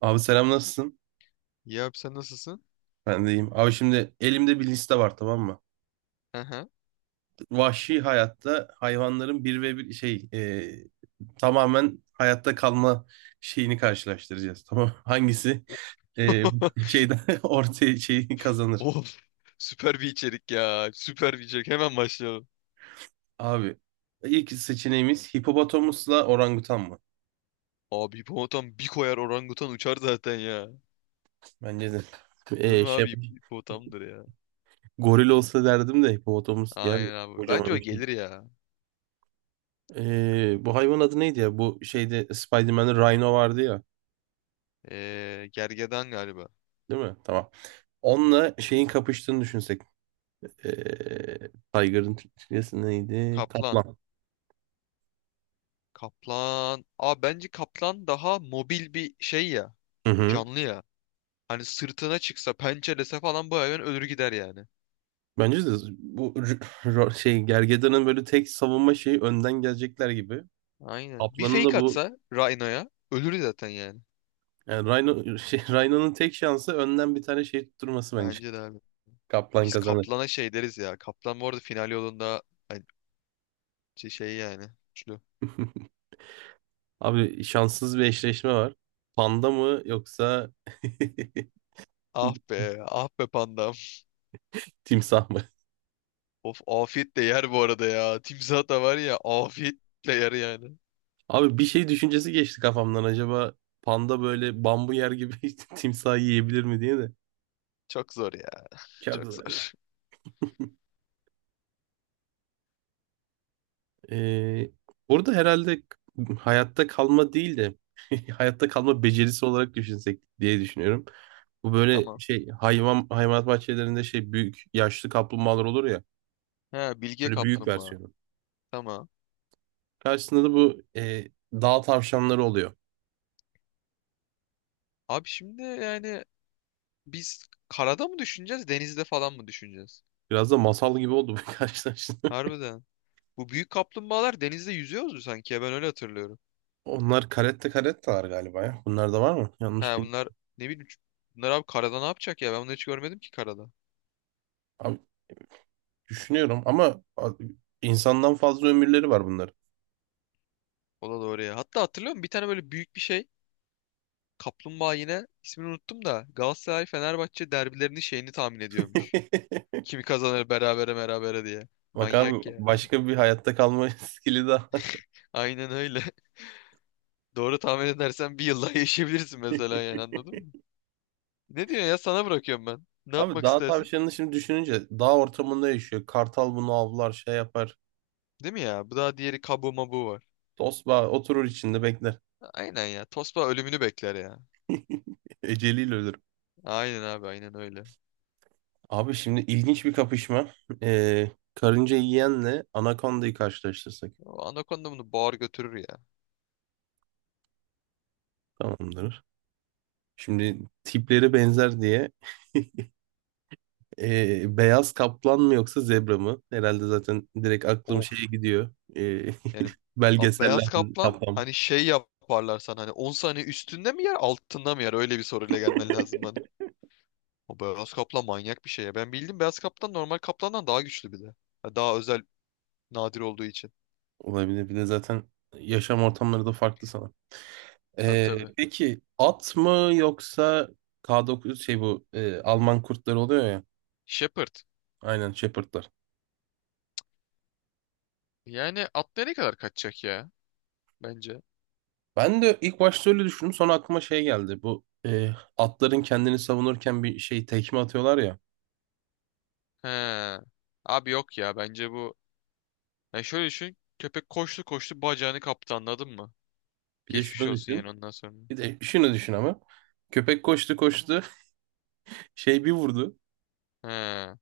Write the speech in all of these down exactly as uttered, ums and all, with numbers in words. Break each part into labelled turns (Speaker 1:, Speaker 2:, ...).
Speaker 1: Abi selam nasılsın?
Speaker 2: Ya abi sen nasılsın?
Speaker 1: Ben de iyiyim. Abi şimdi elimde bir liste var, tamam mı?
Speaker 2: Aha.
Speaker 1: Vahşi hayatta hayvanların bir ve bir şey e, tamamen hayatta kalma şeyini karşılaştıracağız. Tamam mı? Hangisi e, şeyden ortaya şeyi kazanır?
Speaker 2: Of. Süper bir içerik ya. Süper bir içerik. Hemen başlayalım.
Speaker 1: Abi ilk seçeneğimiz hipopotamusla orangutan mı?
Speaker 2: Abi hipopotam bir koyar orangutan uçar zaten ya.
Speaker 1: Bence de.
Speaker 2: Değil
Speaker 1: E,
Speaker 2: mi
Speaker 1: şey,
Speaker 2: abi? Hip- Hipopotamdır ya.
Speaker 1: goril olsa derdim de hipopotamus yer ya,
Speaker 2: Aynen abi. Bence o
Speaker 1: kocaman bir şey.
Speaker 2: gelir ya.
Speaker 1: E, bu hayvan adı neydi ya? Bu şeyde Spider-Man'de Rhino vardı ya.
Speaker 2: Ee, gergedan galiba.
Speaker 1: Değil mi? Tamam. Onunla şeyin kapıştığını düşünsek. Eee Tiger'ın Türkçesi neydi?
Speaker 2: Kaplan.
Speaker 1: Kaplan.
Speaker 2: Kaplan. Abi bence kaplan daha mobil bir şey ya.
Speaker 1: Hı hı.
Speaker 2: Canlı ya. Hani sırtına çıksa, pençelese falan bu hayvan ölür gider yani.
Speaker 1: Bence de bu r- r- şey Gergedan'ın böyle tek savunma şeyi önden gelecekler gibi.
Speaker 2: Aynen. Bir
Speaker 1: Kaplan'ın da
Speaker 2: fake
Speaker 1: bu
Speaker 2: atsa Rhino'ya ölür zaten yani.
Speaker 1: yani Rhino, şey, Rhino'nun tek şansı önden bir tane şey tutturması bence.
Speaker 2: Bence de abi.
Speaker 1: Kaplan
Speaker 2: Biz
Speaker 1: kazanır.
Speaker 2: Kaplan'a şey deriz ya. Kaplan bu arada final yolunda, hani şey şey yani. Üçlü.
Speaker 1: Abi şanssız bir eşleşme var. Panda mı yoksa
Speaker 2: Ah be, ah be pandam.
Speaker 1: timsah mı?
Speaker 2: Of, afiyet de yer bu arada ya. Timsah da var ya, afiyet de yer yani.
Speaker 1: Abi bir şey düşüncesi geçti kafamdan. Acaba panda böyle bambu yer gibi timsahı yiyebilir mi diye de.
Speaker 2: Çok zor ya,
Speaker 1: Çok
Speaker 2: çok
Speaker 1: zor ya.
Speaker 2: zor.
Speaker 1: Ee, burada herhalde hayatta kalma değil de hayatta kalma becerisi olarak düşünsek diye düşünüyorum. Bu böyle
Speaker 2: Tamam.
Speaker 1: şey hayvan hayvanat bahçelerinde şey büyük yaşlı kaplumbağalar olur ya.
Speaker 2: He, Bilge
Speaker 1: Böyle büyük
Speaker 2: Kaplumbağa.
Speaker 1: versiyonu.
Speaker 2: Tamam.
Speaker 1: Karşısında da bu e, dağ tavşanları oluyor.
Speaker 2: Abi şimdi yani biz karada mı düşüneceğiz, denizde falan mı düşüneceğiz?
Speaker 1: Biraz da masal gibi oldu bu karşılaşma.
Speaker 2: Harbiden. Bu büyük kaplumbağalar denizde yüzüyordu sanki ya, ben öyle hatırlıyorum.
Speaker 1: Onlar karette karettalar galiba ya. Bunlar da var mı?
Speaker 2: He,
Speaker 1: Yanlış bilmiyorum.
Speaker 2: bunlar, ne bileyim, bunlar abi karada ne yapacak ya, ben bunları hiç görmedim ki karada.
Speaker 1: Düşünüyorum ama insandan fazla ömürleri var bunların.
Speaker 2: O da doğru ya. Hatta hatırlıyor musun? Bir tane böyle büyük bir şey. Kaplumbağa, yine ismini unuttum da, Galatasaray Fenerbahçe derbilerinin şeyini tahmin ediyormuş. Kimi kazanır, berabere berabere diye.
Speaker 1: Bak abi
Speaker 2: Manyak ya.
Speaker 1: başka bir hayatta kalma skili daha.
Speaker 2: Aynen öyle. Doğru tahmin edersen bir yıl daha yaşayabilirsin mesela, yani anladın mı? Ne diyorsun ya, sana bırakıyorum ben. Ne
Speaker 1: Abi
Speaker 2: yapmak
Speaker 1: dağ
Speaker 2: istersin?
Speaker 1: tavşanını şimdi düşününce dağ ortamında yaşıyor. Kartal bunu avlar şey yapar.
Speaker 2: Değil mi ya? Bu daha, diğeri kabu mabu var.
Speaker 1: Tosbağa oturur içinde bekler.
Speaker 2: Aynen ya. Tosba ölümünü bekler ya.
Speaker 1: Eceliyle ölür.
Speaker 2: Aynen abi, aynen öyle.
Speaker 1: Abi şimdi ilginç bir kapışma. Ee, karınca yiyenle anakondayı karşılaştırsak.
Speaker 2: O anakonda bunu boğar götürür ya.
Speaker 1: Tamamdır. Şimdi tipleri benzer diye. ee, beyaz kaplan mı yoksa zebra mı? Herhalde zaten direkt aklım
Speaker 2: Of.
Speaker 1: şeye gidiyor. Ee,
Speaker 2: Yani abi
Speaker 1: Belgeseller
Speaker 2: beyaz kaplan,
Speaker 1: kaplama.
Speaker 2: hani şey yaparlar sana, hani on saniye üstünde mi yer altında mı yer, öyle bir soruyla gelmen lazım bana. O beyaz kaplan manyak bir şey ya. Ben bildim, beyaz kaplan normal kaplandan daha güçlü bir de. Ha, daha özel, nadir olduğu için.
Speaker 1: Olabilir. Bir de zaten yaşam ortamları da farklı sana.
Speaker 2: Tabii
Speaker 1: Ee,
Speaker 2: tabii.
Speaker 1: peki at mı yoksa K dokuz şey bu e, Alman kurtları oluyor ya.
Speaker 2: Shepherd.
Speaker 1: Aynen Shepherd'lar.
Speaker 2: Yani at nereye kadar kaçacak ya? Bence.
Speaker 1: Ben de ilk başta öyle düşündüm. Sonra aklıma şey geldi. Bu e, atların kendini savunurken bir şey tekme atıyorlar ya.
Speaker 2: He. Abi yok ya, bence bu. Yani şöyle düşün. Köpek koştu koştu, bacağını kaptı, anladın mı?
Speaker 1: Bir de
Speaker 2: Geçmiş
Speaker 1: şunu
Speaker 2: olsun yani
Speaker 1: düşün.
Speaker 2: ondan sonra.
Speaker 1: Bir de şunu düşün ama. Köpek koştu koştu. Şey bir vurdu.
Speaker 2: He.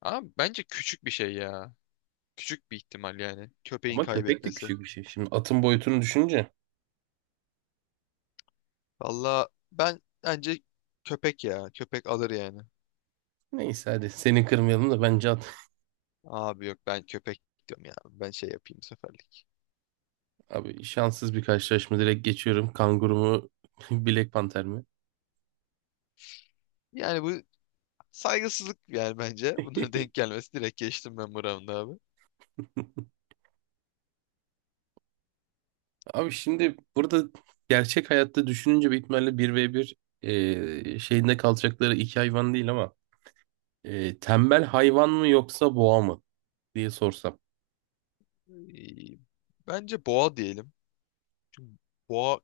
Speaker 2: Ama bence küçük bir şey ya. Küçük bir ihtimal yani. Köpeğin
Speaker 1: Ama köpek de
Speaker 2: kaybetmesi.
Speaker 1: küçük bir şey. Şimdi atın boyutunu düşünce.
Speaker 2: Valla ben, bence köpek ya. Köpek alır yani.
Speaker 1: Neyse hadi seni kırmayalım da bence.
Speaker 2: Abi yok, ben köpek diyorum ya. Ben şey yapayım bu seferlik.
Speaker 1: Abi şanssız bir karşılaşma direkt geçiyorum. Kanguru mu, Black Panther mi?
Speaker 2: Yani bu saygısızlık yani bence. Bunlara denk gelmesi, direkt geçtim ben bu round'u abi.
Speaker 1: Abi şimdi burada gerçek hayatta düşününce büyük ihtimalle bir ve bir e, şeyinde kalacakları iki hayvan değil ama e, tembel hayvan mı yoksa boğa mı diye sorsam.
Speaker 2: Ee, Bence boğa diyelim. Çünkü boğa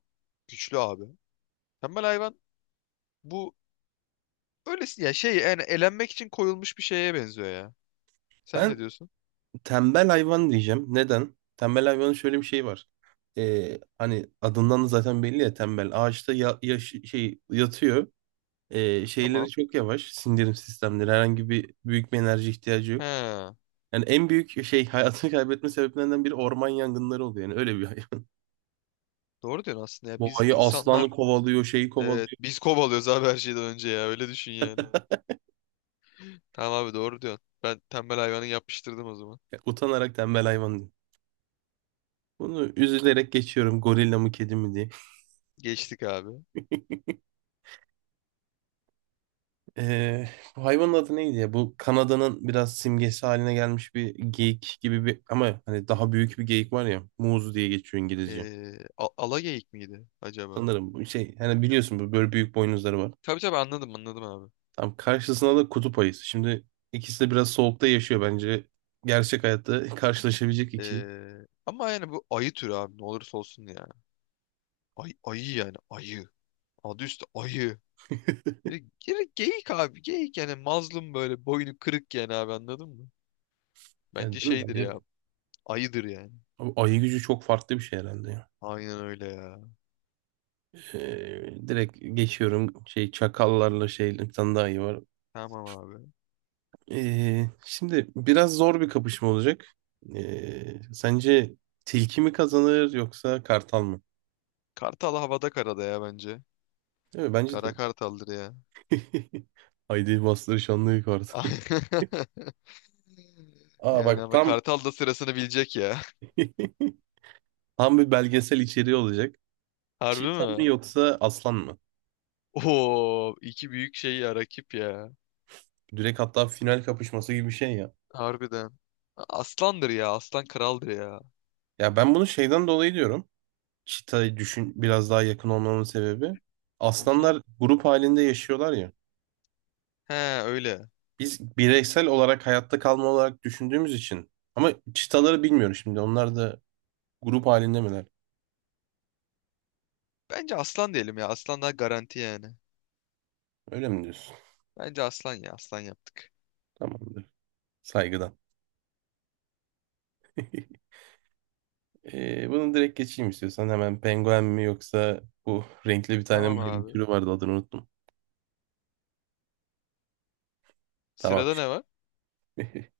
Speaker 2: güçlü abi. Tembel hayvan bu öylesi ya, şey yani elenmek için koyulmuş bir şeye benziyor ya. Sen
Speaker 1: Ben
Speaker 2: ne diyorsun?
Speaker 1: tembel hayvan diyeceğim. Neden? Tembel hayvanın şöyle bir şey var. Ee, hani adından da zaten belli ya tembel. Ağaçta ya, yaş- şey yatıyor. Ee,
Speaker 2: Tamam.
Speaker 1: şeyleri çok yavaş. Sindirim sistemleri. Herhangi bir büyük bir enerji ihtiyacı yok.
Speaker 2: He.
Speaker 1: Yani en büyük şey hayatını kaybetme sebeplerinden biri orman yangınları oluyor. Yani öyle bir hayvan.
Speaker 2: Doğru diyorsun aslında ya. Biz
Speaker 1: Boğayı
Speaker 2: insanlar.
Speaker 1: aslanı kovalıyor, şeyi
Speaker 2: Evet,
Speaker 1: kovalıyor.
Speaker 2: biz kovalıyoruz abi her şeyden önce ya. Öyle düşün yani. Tamam abi, doğru diyorsun. Ben tembel hayvanı yapıştırdım o zaman.
Speaker 1: Utanarak tembel hayvan diyor. Bunu üzülerek geçiyorum. Gorilla mı kedi mi diye.
Speaker 2: Geçtik abi.
Speaker 1: Ee, bu hayvanın adı neydi ya? Bu Kanada'nın biraz simgesi haline gelmiş bir geyik gibi bir ama hani daha büyük bir geyik var ya. Moose diye geçiyor İngilizce.
Speaker 2: Ee, a- alageyik miydi acaba?
Speaker 1: Sanırım bu şey hani biliyorsun bu böyle büyük boynuzları var.
Speaker 2: Tabii tabii, anladım anladım abi.
Speaker 1: Tam karşısında da kutup ayısı. Şimdi ikisi de biraz soğukta yaşıyor bence. Gerçek hayatta karşılaşabilecek ikili.
Speaker 2: Ee, ama yani bu ayı türü abi, ne olursa olsun ya. Ay, ayı yani ayı. Adı üstü ayı. Ee, Geri, geyik abi, geyik yani, mazlum böyle, boynu kırık yani abi, anladın mı? Bence
Speaker 1: Yani değil mi?
Speaker 2: şeydir
Speaker 1: Bence.
Speaker 2: ya, ayıdır yani.
Speaker 1: Abi ayı gücü çok farklı bir şey herhalde ya.
Speaker 2: Aynen öyle ya.
Speaker 1: Ee, direkt geçiyorum şey çakallarla şey bir tane daha iyi var.
Speaker 2: Tamam abi.
Speaker 1: Ee, şimdi biraz zor bir kapışma olacak. Ee, sence tilki mi kazanır yoksa kartal mı?
Speaker 2: Kartal havada karada ya, bence.
Speaker 1: Değil mi? Bence de.
Speaker 2: Kara kartaldır ya.
Speaker 1: Haydi bastır şanlı kartal. Aa bak
Speaker 2: Yani ama
Speaker 1: tam
Speaker 2: Kartal da sırasını bilecek ya.
Speaker 1: tam bir belgesel içeriği olacak.
Speaker 2: Harbi
Speaker 1: Çiğdem mi
Speaker 2: mi?
Speaker 1: yoksa Aslan mı?
Speaker 2: Oo, iki büyük şey ya, rakip ya.
Speaker 1: Direkt hatta final kapışması gibi bir şey ya.
Speaker 2: Harbiden. Aslandır ya. Aslan kraldır ya.
Speaker 1: Ya ben bunu şeyden dolayı diyorum. Çita'yı düşün biraz daha yakın olmamın sebebi.
Speaker 2: Hı hı.
Speaker 1: Aslanlar grup halinde yaşıyorlar ya.
Speaker 2: He, öyle.
Speaker 1: Biz bireysel olarak hayatta kalma olarak düşündüğümüz için. Ama çitaları bilmiyorum şimdi. Onlar da grup halinde miler?
Speaker 2: Bence aslan diyelim ya. Aslan daha garanti yani.
Speaker 1: Öyle mi diyorsun?
Speaker 2: Bence aslan ya. Aslan yaptık.
Speaker 1: Tamamdır. Saygıdan. Ee, bunu direkt geçeyim istiyorsan. Hemen penguen mi yoksa bu renkli bir tane
Speaker 2: Tamam
Speaker 1: maymun
Speaker 2: abi.
Speaker 1: türü vardı adını unuttum. Tamam.
Speaker 2: Sırada ne var?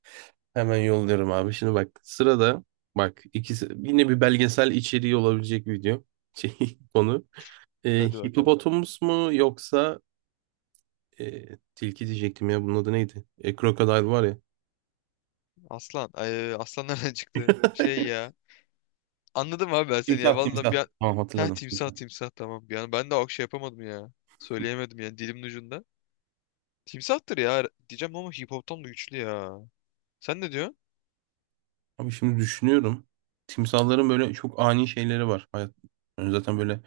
Speaker 1: Hemen yolluyorum abi. Şimdi bak sırada bak ikisi yine bir belgesel içeriği olabilecek video şey, konu. Ee,
Speaker 2: Hadi bakalım.
Speaker 1: hipopotamus mu yoksa e, tilki diyecektim ya bunun adı neydi? E, crocodile var ya.
Speaker 2: Aslan. Ay, aslan nereden çıktı? Şey ya. Anladım abi ben seni ya.
Speaker 1: Timsah
Speaker 2: Valla
Speaker 1: timsah.
Speaker 2: bir an...
Speaker 1: Tamam
Speaker 2: Heh,
Speaker 1: hatırladım.
Speaker 2: timsah
Speaker 1: Timsah.
Speaker 2: timsah tamam. Bir an ben de o şey yapamadım ya. Söyleyemedim yani, dilimin ucunda. Timsahtır ya diyeceğim, ama hip hop'tan da güçlü ya. Sen ne diyorsun?
Speaker 1: Abi şimdi düşünüyorum. Timsahların böyle çok ani şeyleri var. Hayat, yani zaten böyle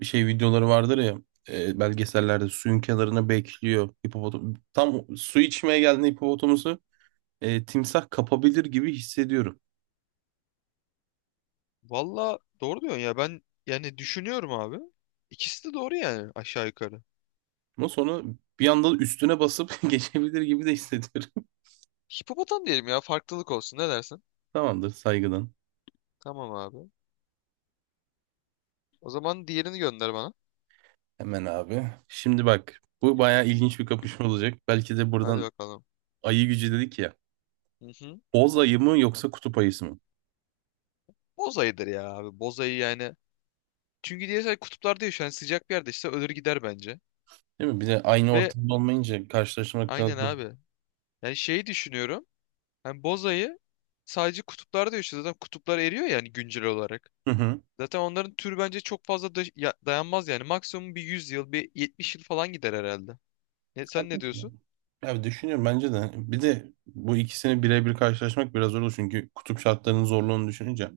Speaker 1: bir şey videoları vardır ya. e, belgesellerde suyun kenarına bekliyor. Hipopotam tam su içmeye geldiğinde hipopotamusu e, timsah kapabilir gibi hissediyorum.
Speaker 2: Valla doğru diyorsun ya, ben yani düşünüyorum abi. İkisi de doğru yani, aşağı yukarı.
Speaker 1: Ama sonra bir anda üstüne basıp geçebilir gibi de hissediyorum.
Speaker 2: Hipopotam diyelim ya, farklılık olsun, ne dersin?
Speaker 1: Tamamdır saygıdan.
Speaker 2: Tamam abi. O zaman diğerini gönder bana.
Speaker 1: Hemen abi. Şimdi bak bu bayağı ilginç bir kapışma olacak. Belki de
Speaker 2: Hadi
Speaker 1: buradan
Speaker 2: bakalım.
Speaker 1: ayı gücü dedik ya.
Speaker 2: Hı hı.
Speaker 1: Boz ayı mı yoksa kutup ayısı mı?
Speaker 2: Bozayıdır ya abi, bozayı yani. Çünkü diğer şey kutuplarda yaşıyor yani, sıcak bir yerde işte ölür gider bence.
Speaker 1: Değil mi? Bir de aynı
Speaker 2: Ve
Speaker 1: ortamda olmayınca karşılaşmak biraz
Speaker 2: aynen
Speaker 1: zor.
Speaker 2: abi. Yani şeyi düşünüyorum. Hani bozayı sadece kutuplarda yaşıyor, zaten kutuplar eriyor yani, güncel olarak.
Speaker 1: Hı hı.
Speaker 2: Zaten onların türü bence çok fazla da- ya- dayanmaz yani. Maksimum bir yüz yıl, bir yetmiş yıl falan gider herhalde. Ne, sen ne diyorsun?
Speaker 1: Haklısın. Abi düşünüyorum bence de. Bir de bu ikisini birebir karşılaşmak biraz zor olur çünkü kutup şartlarının zorluğunu düşününce.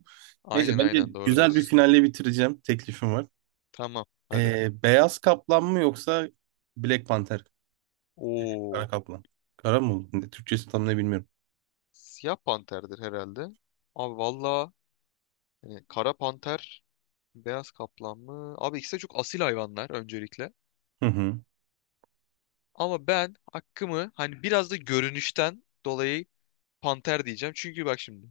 Speaker 1: Neyse
Speaker 2: Aynen
Speaker 1: bence
Speaker 2: aynen, doğru
Speaker 1: güzel bir
Speaker 2: diyorsun.
Speaker 1: finalle bitireceğim. Teklifim var.
Speaker 2: Tamam hadi.
Speaker 1: Ee, beyaz kaplan mı yoksa Black Panther? Kara
Speaker 2: Oo,
Speaker 1: kaplan. Kara mı oldu? Ne- Türkçesi tam ne bilmiyorum.
Speaker 2: siyah panterdir herhalde. Abi valla, hani kara panter, beyaz kaplan mı? Abi ikisi de çok asil hayvanlar öncelikle.
Speaker 1: Hı hı.
Speaker 2: Ama ben hakkımı, hani biraz da görünüşten dolayı, panter diyeceğim. Çünkü bak şimdi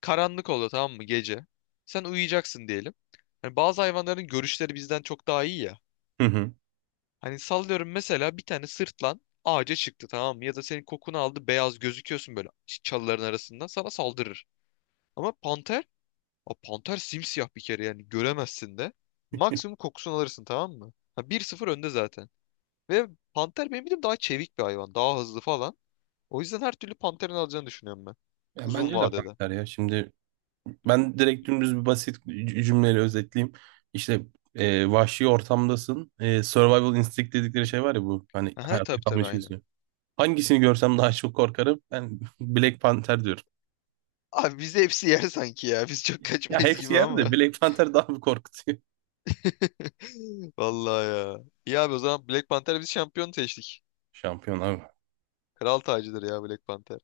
Speaker 2: karanlık oldu, tamam mı, gece. Sen uyuyacaksın diyelim. Hani bazı hayvanların görüşleri bizden çok daha iyi ya.
Speaker 1: Hı hı.
Speaker 2: Hani sallıyorum, mesela bir tane sırtlan ağaca çıktı, tamam mı? Ya da senin kokunu aldı, beyaz gözüküyorsun böyle, çalıların arasından sana saldırır. Ama panter, a panter simsiyah bir kere yani, göremezsin de. Maksimum kokusunu alırsın, tamam mı? Ha, bir sıfır önde zaten. Ve panter benim bildiğim daha çevik bir hayvan. Daha hızlı falan. O yüzden her türlü panterin alacağını düşünüyorum ben.
Speaker 1: Ya
Speaker 2: Uzun
Speaker 1: bence de
Speaker 2: vadede.
Speaker 1: panter ya. Şimdi ben direkt dümdüz bir basit cü- cümleyle özetleyeyim. İşte e, vahşi ortamdasın. E, survival instinct dedikleri şey var ya bu. Hani
Speaker 2: Aha,
Speaker 1: hayatta
Speaker 2: tabii
Speaker 1: kalma
Speaker 2: tabii, aynen.
Speaker 1: içgüdüsü. Hangisini görsem daha çok korkarım? Ben Black Panther diyorum.
Speaker 2: Abi bizi hepsi yer sanki ya. Biz çok
Speaker 1: Ya
Speaker 2: kaçmayız
Speaker 1: hepsi
Speaker 2: gibi,
Speaker 1: yerde de
Speaker 2: ama.
Speaker 1: Black Panther daha bir korkutuyor.
Speaker 2: Vallahi ya. İyi abi, o zaman Black Panther biz şampiyon seçtik.
Speaker 1: Şampiyon abi.
Speaker 2: Kral tacıdır ya Black Panther.